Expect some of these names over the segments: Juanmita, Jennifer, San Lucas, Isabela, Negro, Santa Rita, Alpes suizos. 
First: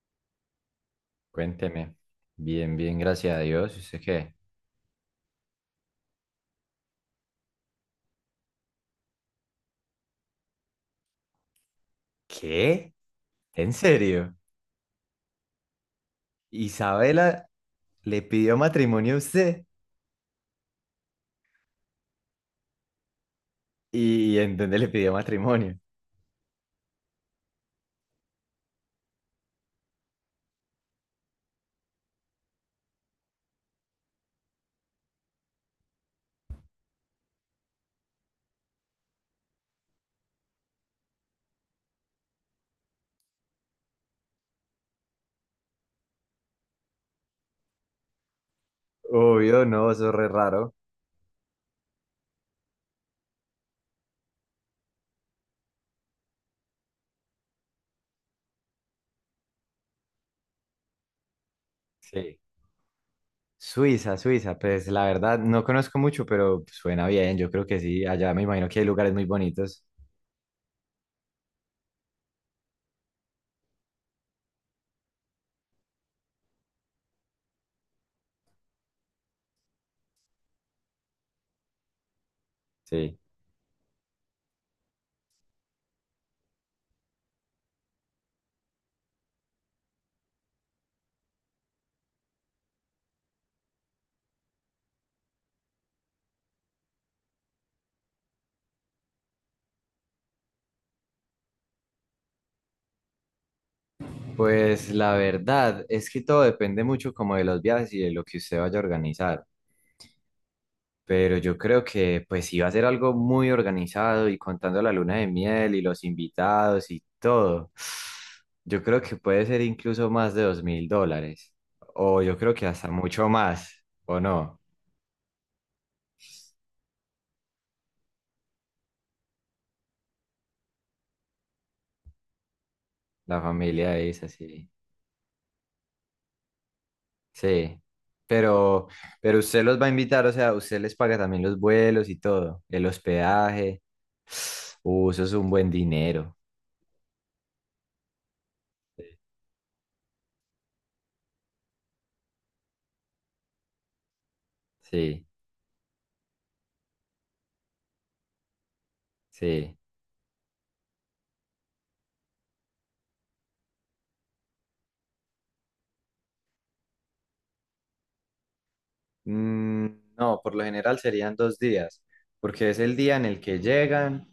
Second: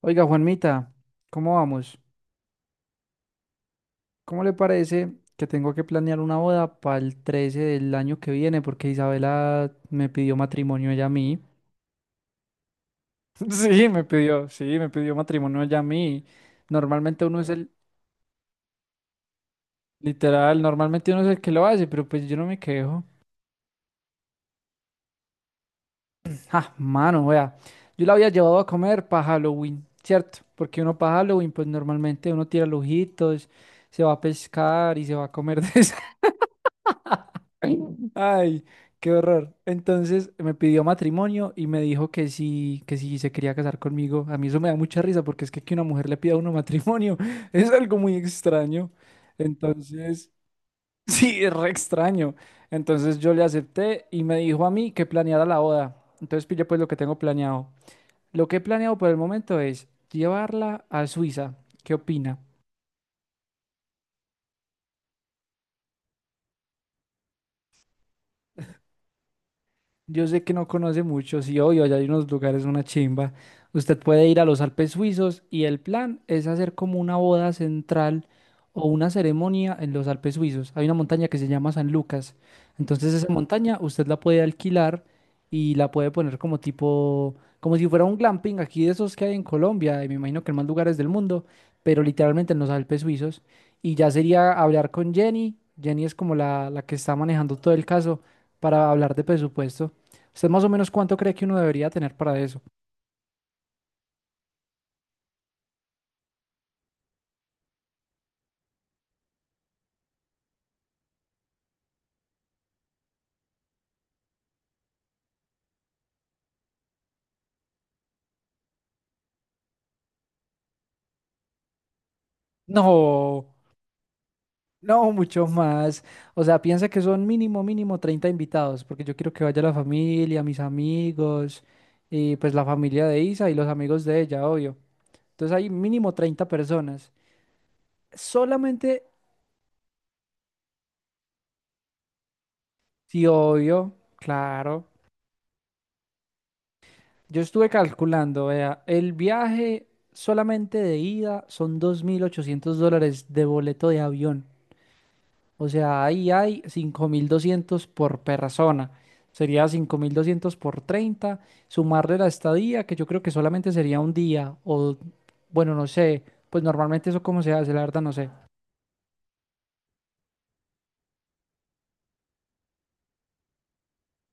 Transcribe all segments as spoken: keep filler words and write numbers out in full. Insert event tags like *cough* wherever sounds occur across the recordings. Oiga, Juanmita, ¿cómo Cuénteme. vamos? Bien, bien, gracias a Dios. ¿Y usted qué? ¿Cómo le parece que tengo que planear una boda para el trece del año que viene? Porque Isabela me pidió matrimonio ella a mí. ¿Qué? *laughs* ¿En Sí, me serio? pidió, sí, me pidió matrimonio ella a mí. Normalmente uno ¿Isabela es el, le pidió matrimonio a usted? Literal, normalmente uno es el que lo hace, pero pues yo no me quejo. ¿Y en dónde le pidió matrimonio? Ah, mano, vea, yo la había llevado a comer para Halloween, ¿cierto? Porque uno para Halloween, pues normalmente uno tira lujitos, se va a pescar y se va a comer de *laughs* Ay, qué horror. Entonces me pidió matrimonio y me dijo que sí, que sí se quería casar conmigo. A mí eso me da mucha risa porque es que que una mujer le pida a uno matrimonio *laughs* es algo muy extraño. Obvio, no, eso es re Entonces, raro. *laughs* sí, es re extraño. Entonces yo le acepté y me dijo a mí que planeara la boda. Entonces pille pues lo que tengo planeado. Lo que he planeado por el momento es llevarla a Suiza. ¿Qué Sí. opina? Suiza, Suiza, pues la verdad no conozco mucho, pero suena bien, yo creo que sí, allá me imagino que hay lugares muy bonitos. Yo sé que no conoce mucho, sí, obvio, allá hay unos lugares, una chimba. Usted puede ir a los Alpes suizos y el plan es hacer como una boda central o una ceremonia en los Alpes suizos. Hay una montaña que se llama San Lucas. Entonces Sí. esa montaña usted la puede alquilar y la puede poner como tipo, como si fuera un glamping aquí de esos que hay en Colombia y me imagino que en más lugares del mundo, pero literalmente en los Alpes suizos. Y ya sería hablar con Jenny. Jenny es como la, la que está manejando todo el caso para hablar de presupuesto. ¿Usted más o menos cuánto cree que uno debería tener para eso? Pues la verdad es que todo depende mucho como de los viajes y de lo que usted vaya a organizar. Pero yo creo que pues iba a ser algo muy organizado y contando la luna de miel y los invitados y todo. Yo creo que puede ser incluso más de dos mil dólares. O yo creo que hasta mucho No, más. ¿O no? no, mucho más. O sea, piensa que son mínimo, mínimo treinta invitados, porque yo quiero que vaya la familia, mis amigos, y pues la familia de La Isa y los familia amigos de es ella, así. obvio. Entonces hay mínimo treinta personas. Sí. Pero, Solamente, pero usted los va a invitar, o sea, usted les paga también los vuelos y todo. El sí, hospedaje. obvio, *sighs* claro. Uh, eso es un buen dinero. Yo estuve calculando, vea, el viaje solamente de ida son dos mil ochocientos dólares de boleto de avión. Sí, O sea, ahí hay cinco mil doscientos por persona. Sería sí. cinco mil doscientos por treinta. Sumarle la estadía, que yo creo que solamente sería un día. O, bueno, no sé. Pues normalmente eso cómo se hace, la verdad no sé. Mm, no, por lo general serían dos días, porque es el día en el que llegan,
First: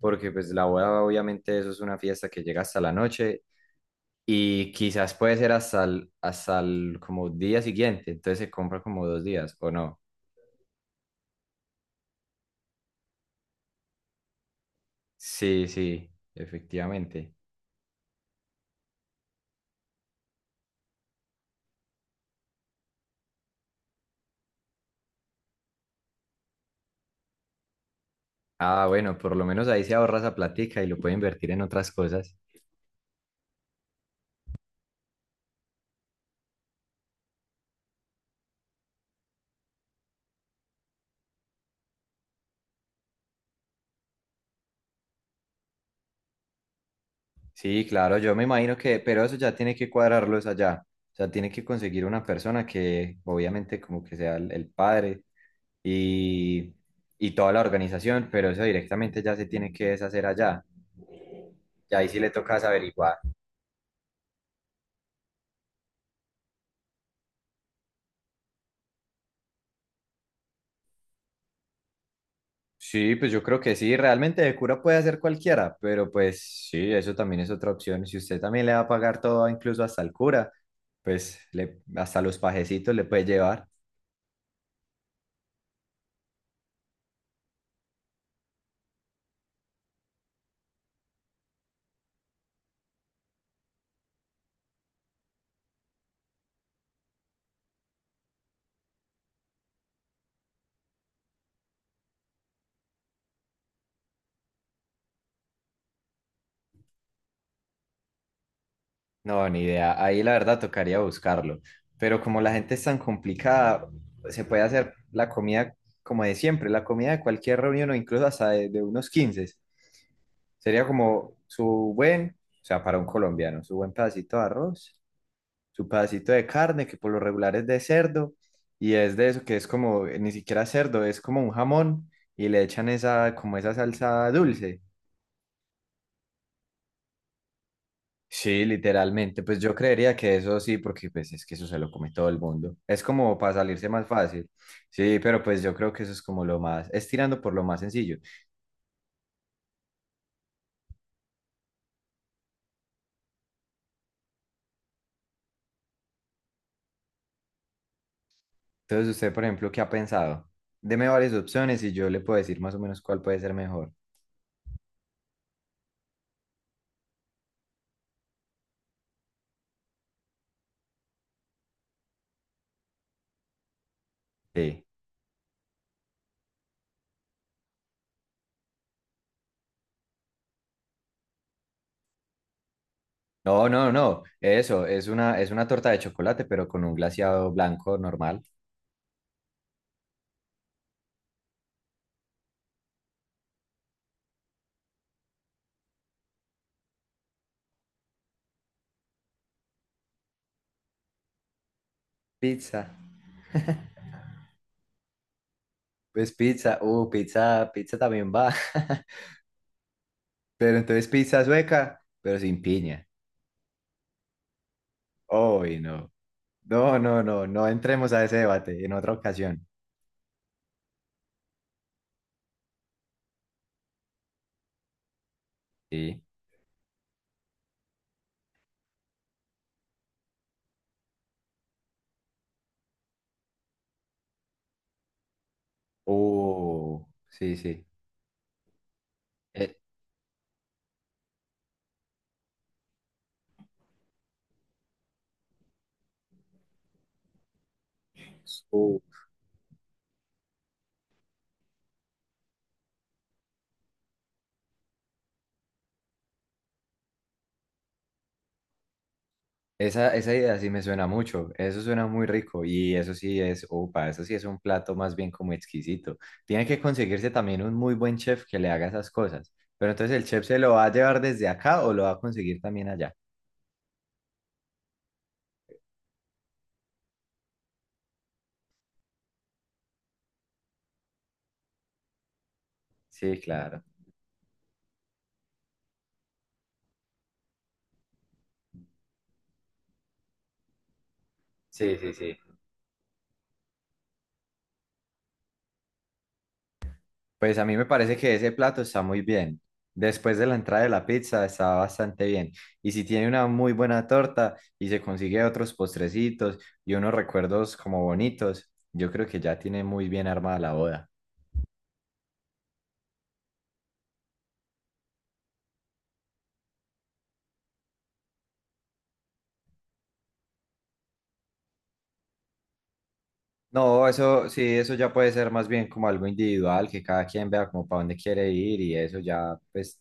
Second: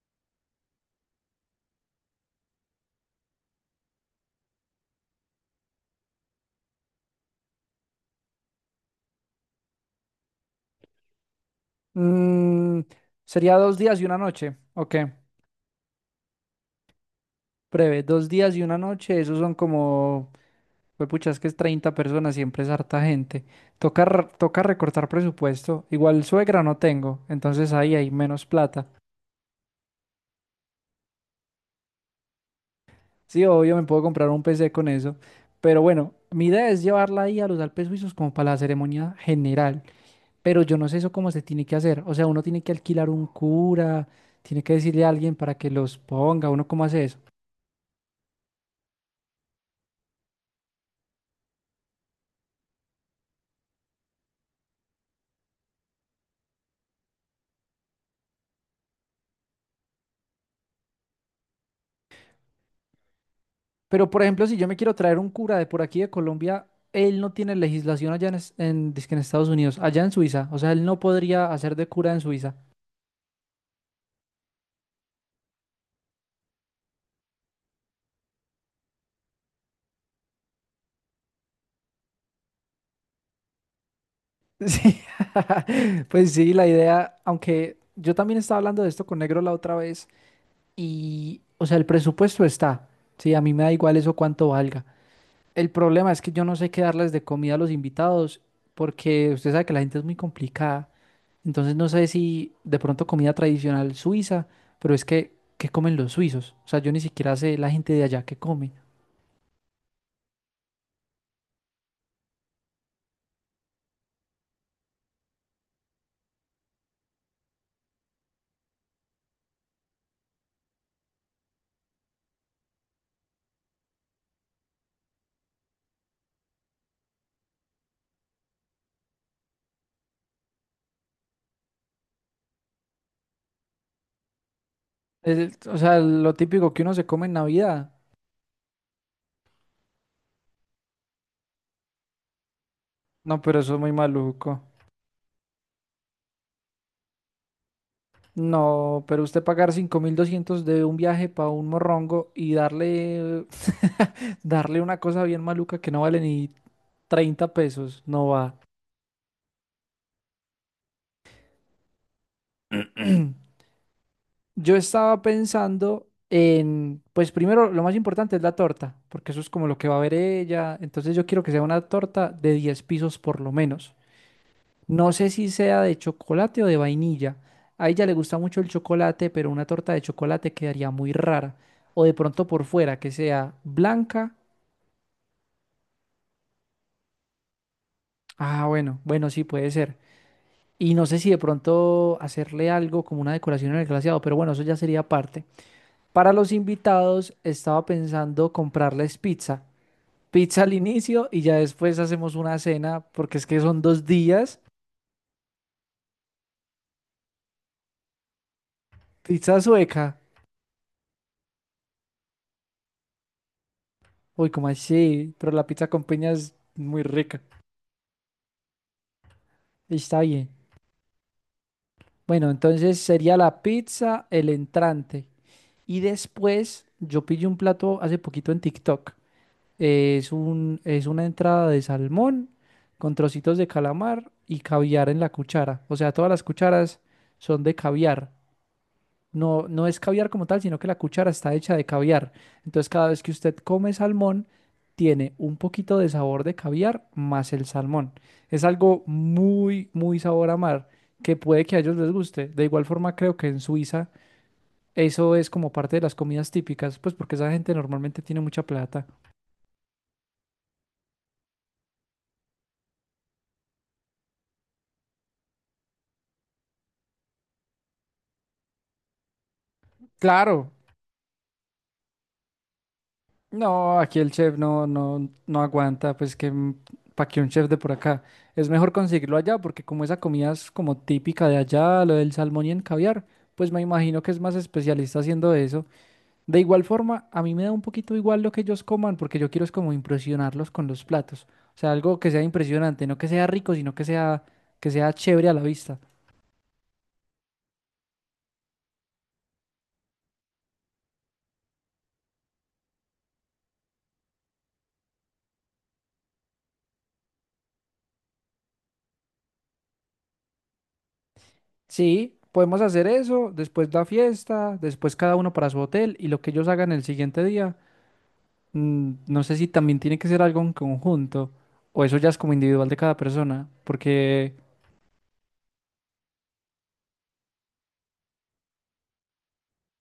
porque pues la boda obviamente eso es una fiesta que llega hasta la noche y quizás puede ser hasta el, hasta el como día siguiente, entonces se compra como dos días, ¿o no? Mm, Sería dos días y una noche. Ok, Sí, sí, efectivamente. breve. Dos días y una noche. Esos son como... pues pucha, es que es treinta personas, siempre es harta gente. Toca, r- toca recortar presupuesto. Igual suegra no tengo, entonces ahí hay menos plata. Ah, bueno, por lo menos ahí se ahorra esa platica y lo puede invertir en otras cosas. Sí, obvio, me puedo comprar un P C con eso. Pero bueno, mi idea es llevarla ahí a los Alpes Suizos como para la ceremonia general. Pero yo no sé eso cómo se tiene que hacer. O sea, uno tiene que alquilar un cura, tiene que decirle a alguien para que los ponga, uno cómo hace eso. Sí, claro, yo me imagino que, pero eso ya tiene que cuadrarlo es allá. O sea, tiene que conseguir una persona que obviamente como que sea el, el padre y, y toda la organización, pero eso directamente ya se tiene que deshacer allá. Y ahí sí le tocas averiguar. Pero por ejemplo, si yo me quiero traer un cura de por aquí de Colombia, él no tiene legislación allá en, es- en, dizque en Estados Unidos, allá en Suiza. O sea, él no podría hacer de cura en Suiza. Sí, pues yo creo que sí, realmente de cura puede hacer cualquiera, pero pues sí, eso también es otra opción. Si usted también le va a pagar todo, incluso hasta el cura, pues le, hasta los pajecitos le puede llevar. Sí, *laughs* pues sí, la idea, aunque yo también estaba hablando de esto con Negro la otra vez. Y, o sea, el presupuesto está. Sí, a mí me da igual eso cuánto valga. El problema es que yo no sé qué darles de comida a los invitados porque usted sabe que la gente es muy complicada. Entonces no sé si de pronto comida tradicional suiza, pero es que, ¿qué comen los suizos? O sea, yo ni siquiera sé la gente de allá qué come. No, ni idea. Ahí la verdad tocaría buscarlo. Pero como la gente es tan complicada, se puede hacer la comida como de siempre, la comida de cualquier reunión o incluso hasta de, de unos quince. Sería como su buen, o sea, para un colombiano, su buen pedacito de arroz, su pedacito de carne, que por lo regular es de cerdo, y es de eso que es como, eh, ni siquiera cerdo, es como un jamón, y le echan esa, como esa salsa dulce. Es- o sea, lo típico que uno se come en Navidad. Sí, literalmente, pues yo creería que eso sí, porque pues es que eso se lo come todo el mundo. Es como No, para pero eso es salirse muy más fácil. maluco. Sí, pero pues yo creo que eso es como lo más, es tirando por lo más sencillo. No, pero usted pagar cinco mil doscientos de un viaje para un morrongo y darle, *laughs* darle una cosa bien maluca que no vale ni treinta pesos, no va. Entonces, usted, por ejemplo, ¿qué ha pensado? Deme varias opciones y yo le puedo decir más o menos cuál puede ser *clears throat* mejor. Yo estaba pensando en, pues primero, lo más importante es la torta, porque eso es como lo que va a ver ella. Entonces yo quiero que sea una torta de diez pisos por lo menos. Sí. No sé si sea de chocolate o de vainilla. A ella le gusta mucho el chocolate, pero una torta de chocolate quedaría muy rara. O de pronto por fuera, que sea No, no, no, blanca. eso, es una, es una torta de chocolate, pero con un glaseado blanco normal. Ah, bueno, bueno, sí puede ser. Y no sé si de pronto hacerle algo como una decoración en el glaseado, pero bueno, eso ya sería parte. Para los invitados, estaba pensando comprarles pizza. Pizza al inicio y ya después hacemos una Pizza, cena, porque es que son dos días. pues pizza, uh, pizza, pizza también va, *laughs* Pizza sueca. pero entonces pizza sueca, pero sin piña. Uy, como así, pero la Uy, pizza con no, piña es no, muy no, rica. no, no entremos a ese debate en otra ocasión. Está bien. Bueno, entonces sería la pizza, el entrante. Y Sí. después yo pillé un plato hace poquito en TikTok. Es un, es una entrada de salmón con trocitos de calamar y caviar en la cuchara. O sea, todas las cucharas Uh, sí, son de sí. caviar. No, Eh, no es caviar como tal, sino que la cuchara está hecha de caviar. Entonces, cada vez que usted come salmón, tiene un poquito de sabor de caviar más el salmón. Es algo muy, muy sabor a mar, que puede que a ellos les guste. De igual forma, creo que en Suiza eso es como parte de las comidas típicas, pues porque esa gente normalmente tiene mucha plata. esa, esa idea sí me suena mucho, eso suena muy rico y eso sí es, opa, eso sí es un plato más bien como exquisito. Tiene que conseguirse también un muy buen chef que le haga esas cosas, pero entonces el chef se lo Claro. va a llevar desde acá o lo va a conseguir también allá. No, aquí el chef no, no, no aguanta, pues que para que un chef de por acá. Es mejor conseguirlo allá, porque como esa comida es como típica de allá, lo del salmón y el caviar, Sí, pues me claro. imagino que es más especialista haciendo eso. De igual forma, a mí me da un poquito igual lo que ellos coman, porque yo quiero es como impresionarlos con los platos. O sea, Sí, sí, algo que sí. sea impresionante, no que sea rico, sino que sea, que sea chévere a la vista. Pues a mí me parece que ese plato está muy bien. Después de la entrada de la pizza está bastante bien. Y si tiene una muy buena torta y se consigue otros postrecitos y unos recuerdos como bonitos, yo creo que ya tiene muy bien armada la boda. Sí, podemos hacer eso, después la fiesta, después cada uno para su hotel, y lo que ellos hagan el siguiente día. Mm, No sé si también tiene que ser algo en conjunto o eso ya es como individual de cada persona, No, eso porque, sí, eso ya puede ser más bien como algo individual, que cada quien vea como para dónde quiere ir y eso ya, pues,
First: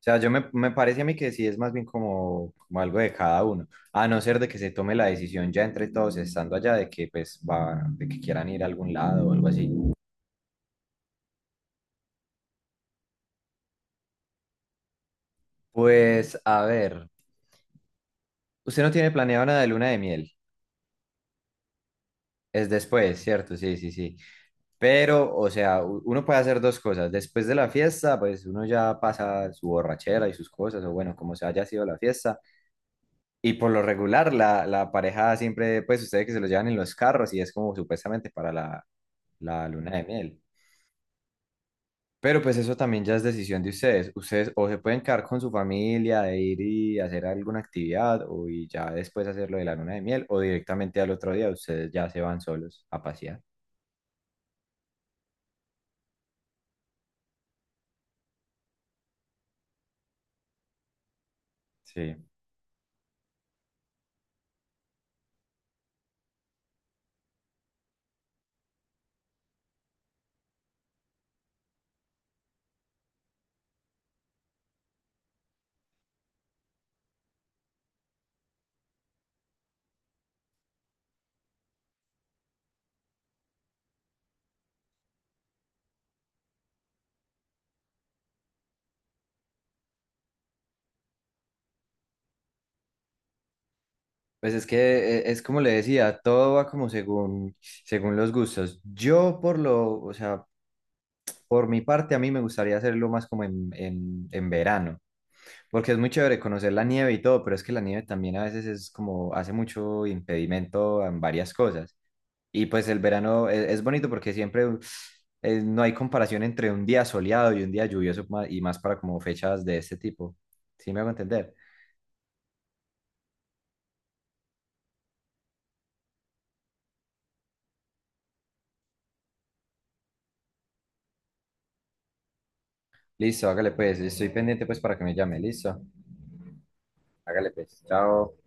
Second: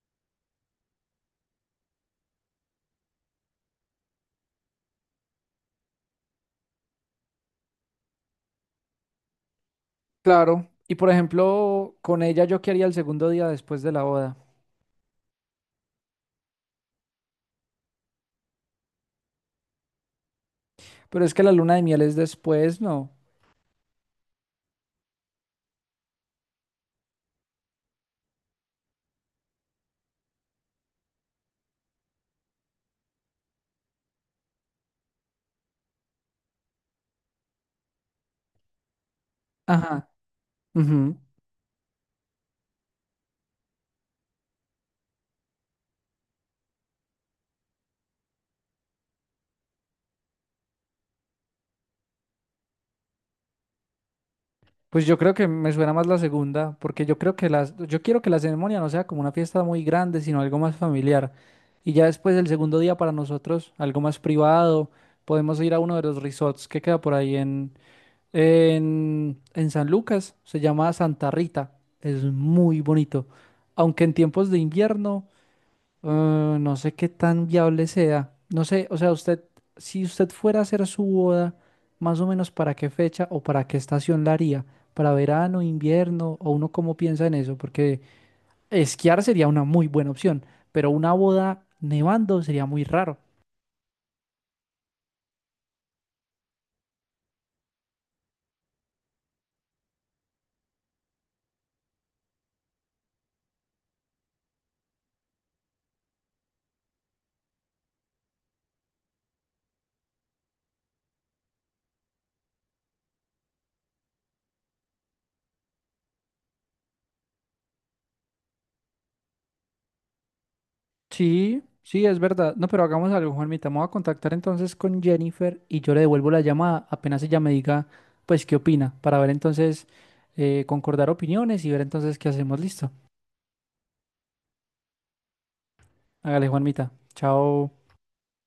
o sea, yo me, me parece a mí que sí es más bien como, como algo de cada uno, a no ser de que se tome la decisión ya entre todos estando allá de que pues va, de que quieran ir a algún lado o algo así. claro, y por ejemplo, con ella yo quería el segundo día después de la boda, Pues, a ver, usted no tiene planeado nada de luna de miel, pero es que la luna de miel es es después, ¿no? después, ¿cierto? Sí, sí, sí. Pero, o sea, u- uno puede hacer dos cosas. Después de la fiesta, pues uno ya pasa su borrachera y sus cosas, o bueno, como se haya sido la fiesta. Y por lo regular, la, la pareja siempre, pues ustedes que se lo llevan en los carros y es como supuestamente para la, la luna de Ajá. miel. Ujú. Pero pues eso también ya es decisión de ustedes. Ustedes o se pueden quedar con su familia de ir y hacer alguna actividad o y ya después hacer lo de la luna de miel o directamente al otro día ustedes ya se van solos a pasear. Pues yo creo que me suena más la segunda, porque yo creo que las, yo quiero que la ceremonia no sea como una fiesta muy grande, sino algo más familiar. Y ya Sí. después el segundo día para nosotros, algo más privado, podemos ir a uno de los resorts que queda por ahí. En, en San Lucas se llama Santa Rita. Es muy bonito. Aunque en tiempos de invierno, eh, no sé qué tan viable sea. No sé, o sea, usted, si usted fuera a hacer su boda, más o menos para qué fecha o para qué estación la haría. ¿Para verano, invierno? ¿O uno cómo piensa en eso? Porque esquiar sería una muy buena opción, pero una boda nevando sería muy raro. Pues es que eh, es como le decía, todo va como según, según los gustos. Yo por lo, o sea, por mi parte a mí me gustaría hacerlo más como en, en, en verano, porque es muy chévere conocer la nieve y todo, pero es que la nieve también a veces es como, hace mucho impedimento en varias cosas. Y pues el verano es, es bonito porque siempre eh, no hay comparación entre un día soleado y un día lluvioso ma- y más para como fechas de este tipo. ¿Sí me hago entender? Sí, sí, es verdad. No, pero hagamos algo, Juanmita. Me voy a contactar entonces con Jennifer y yo le devuelvo la llamada apenas ella me diga, pues, qué opina, para ver entonces, eh, concordar opiniones y ver entonces qué hacemos. Listo. Listo, hágale pues, estoy pendiente pues para que me llame, listo. Hágale, Juanmita. Hágale pues, Chao. chao.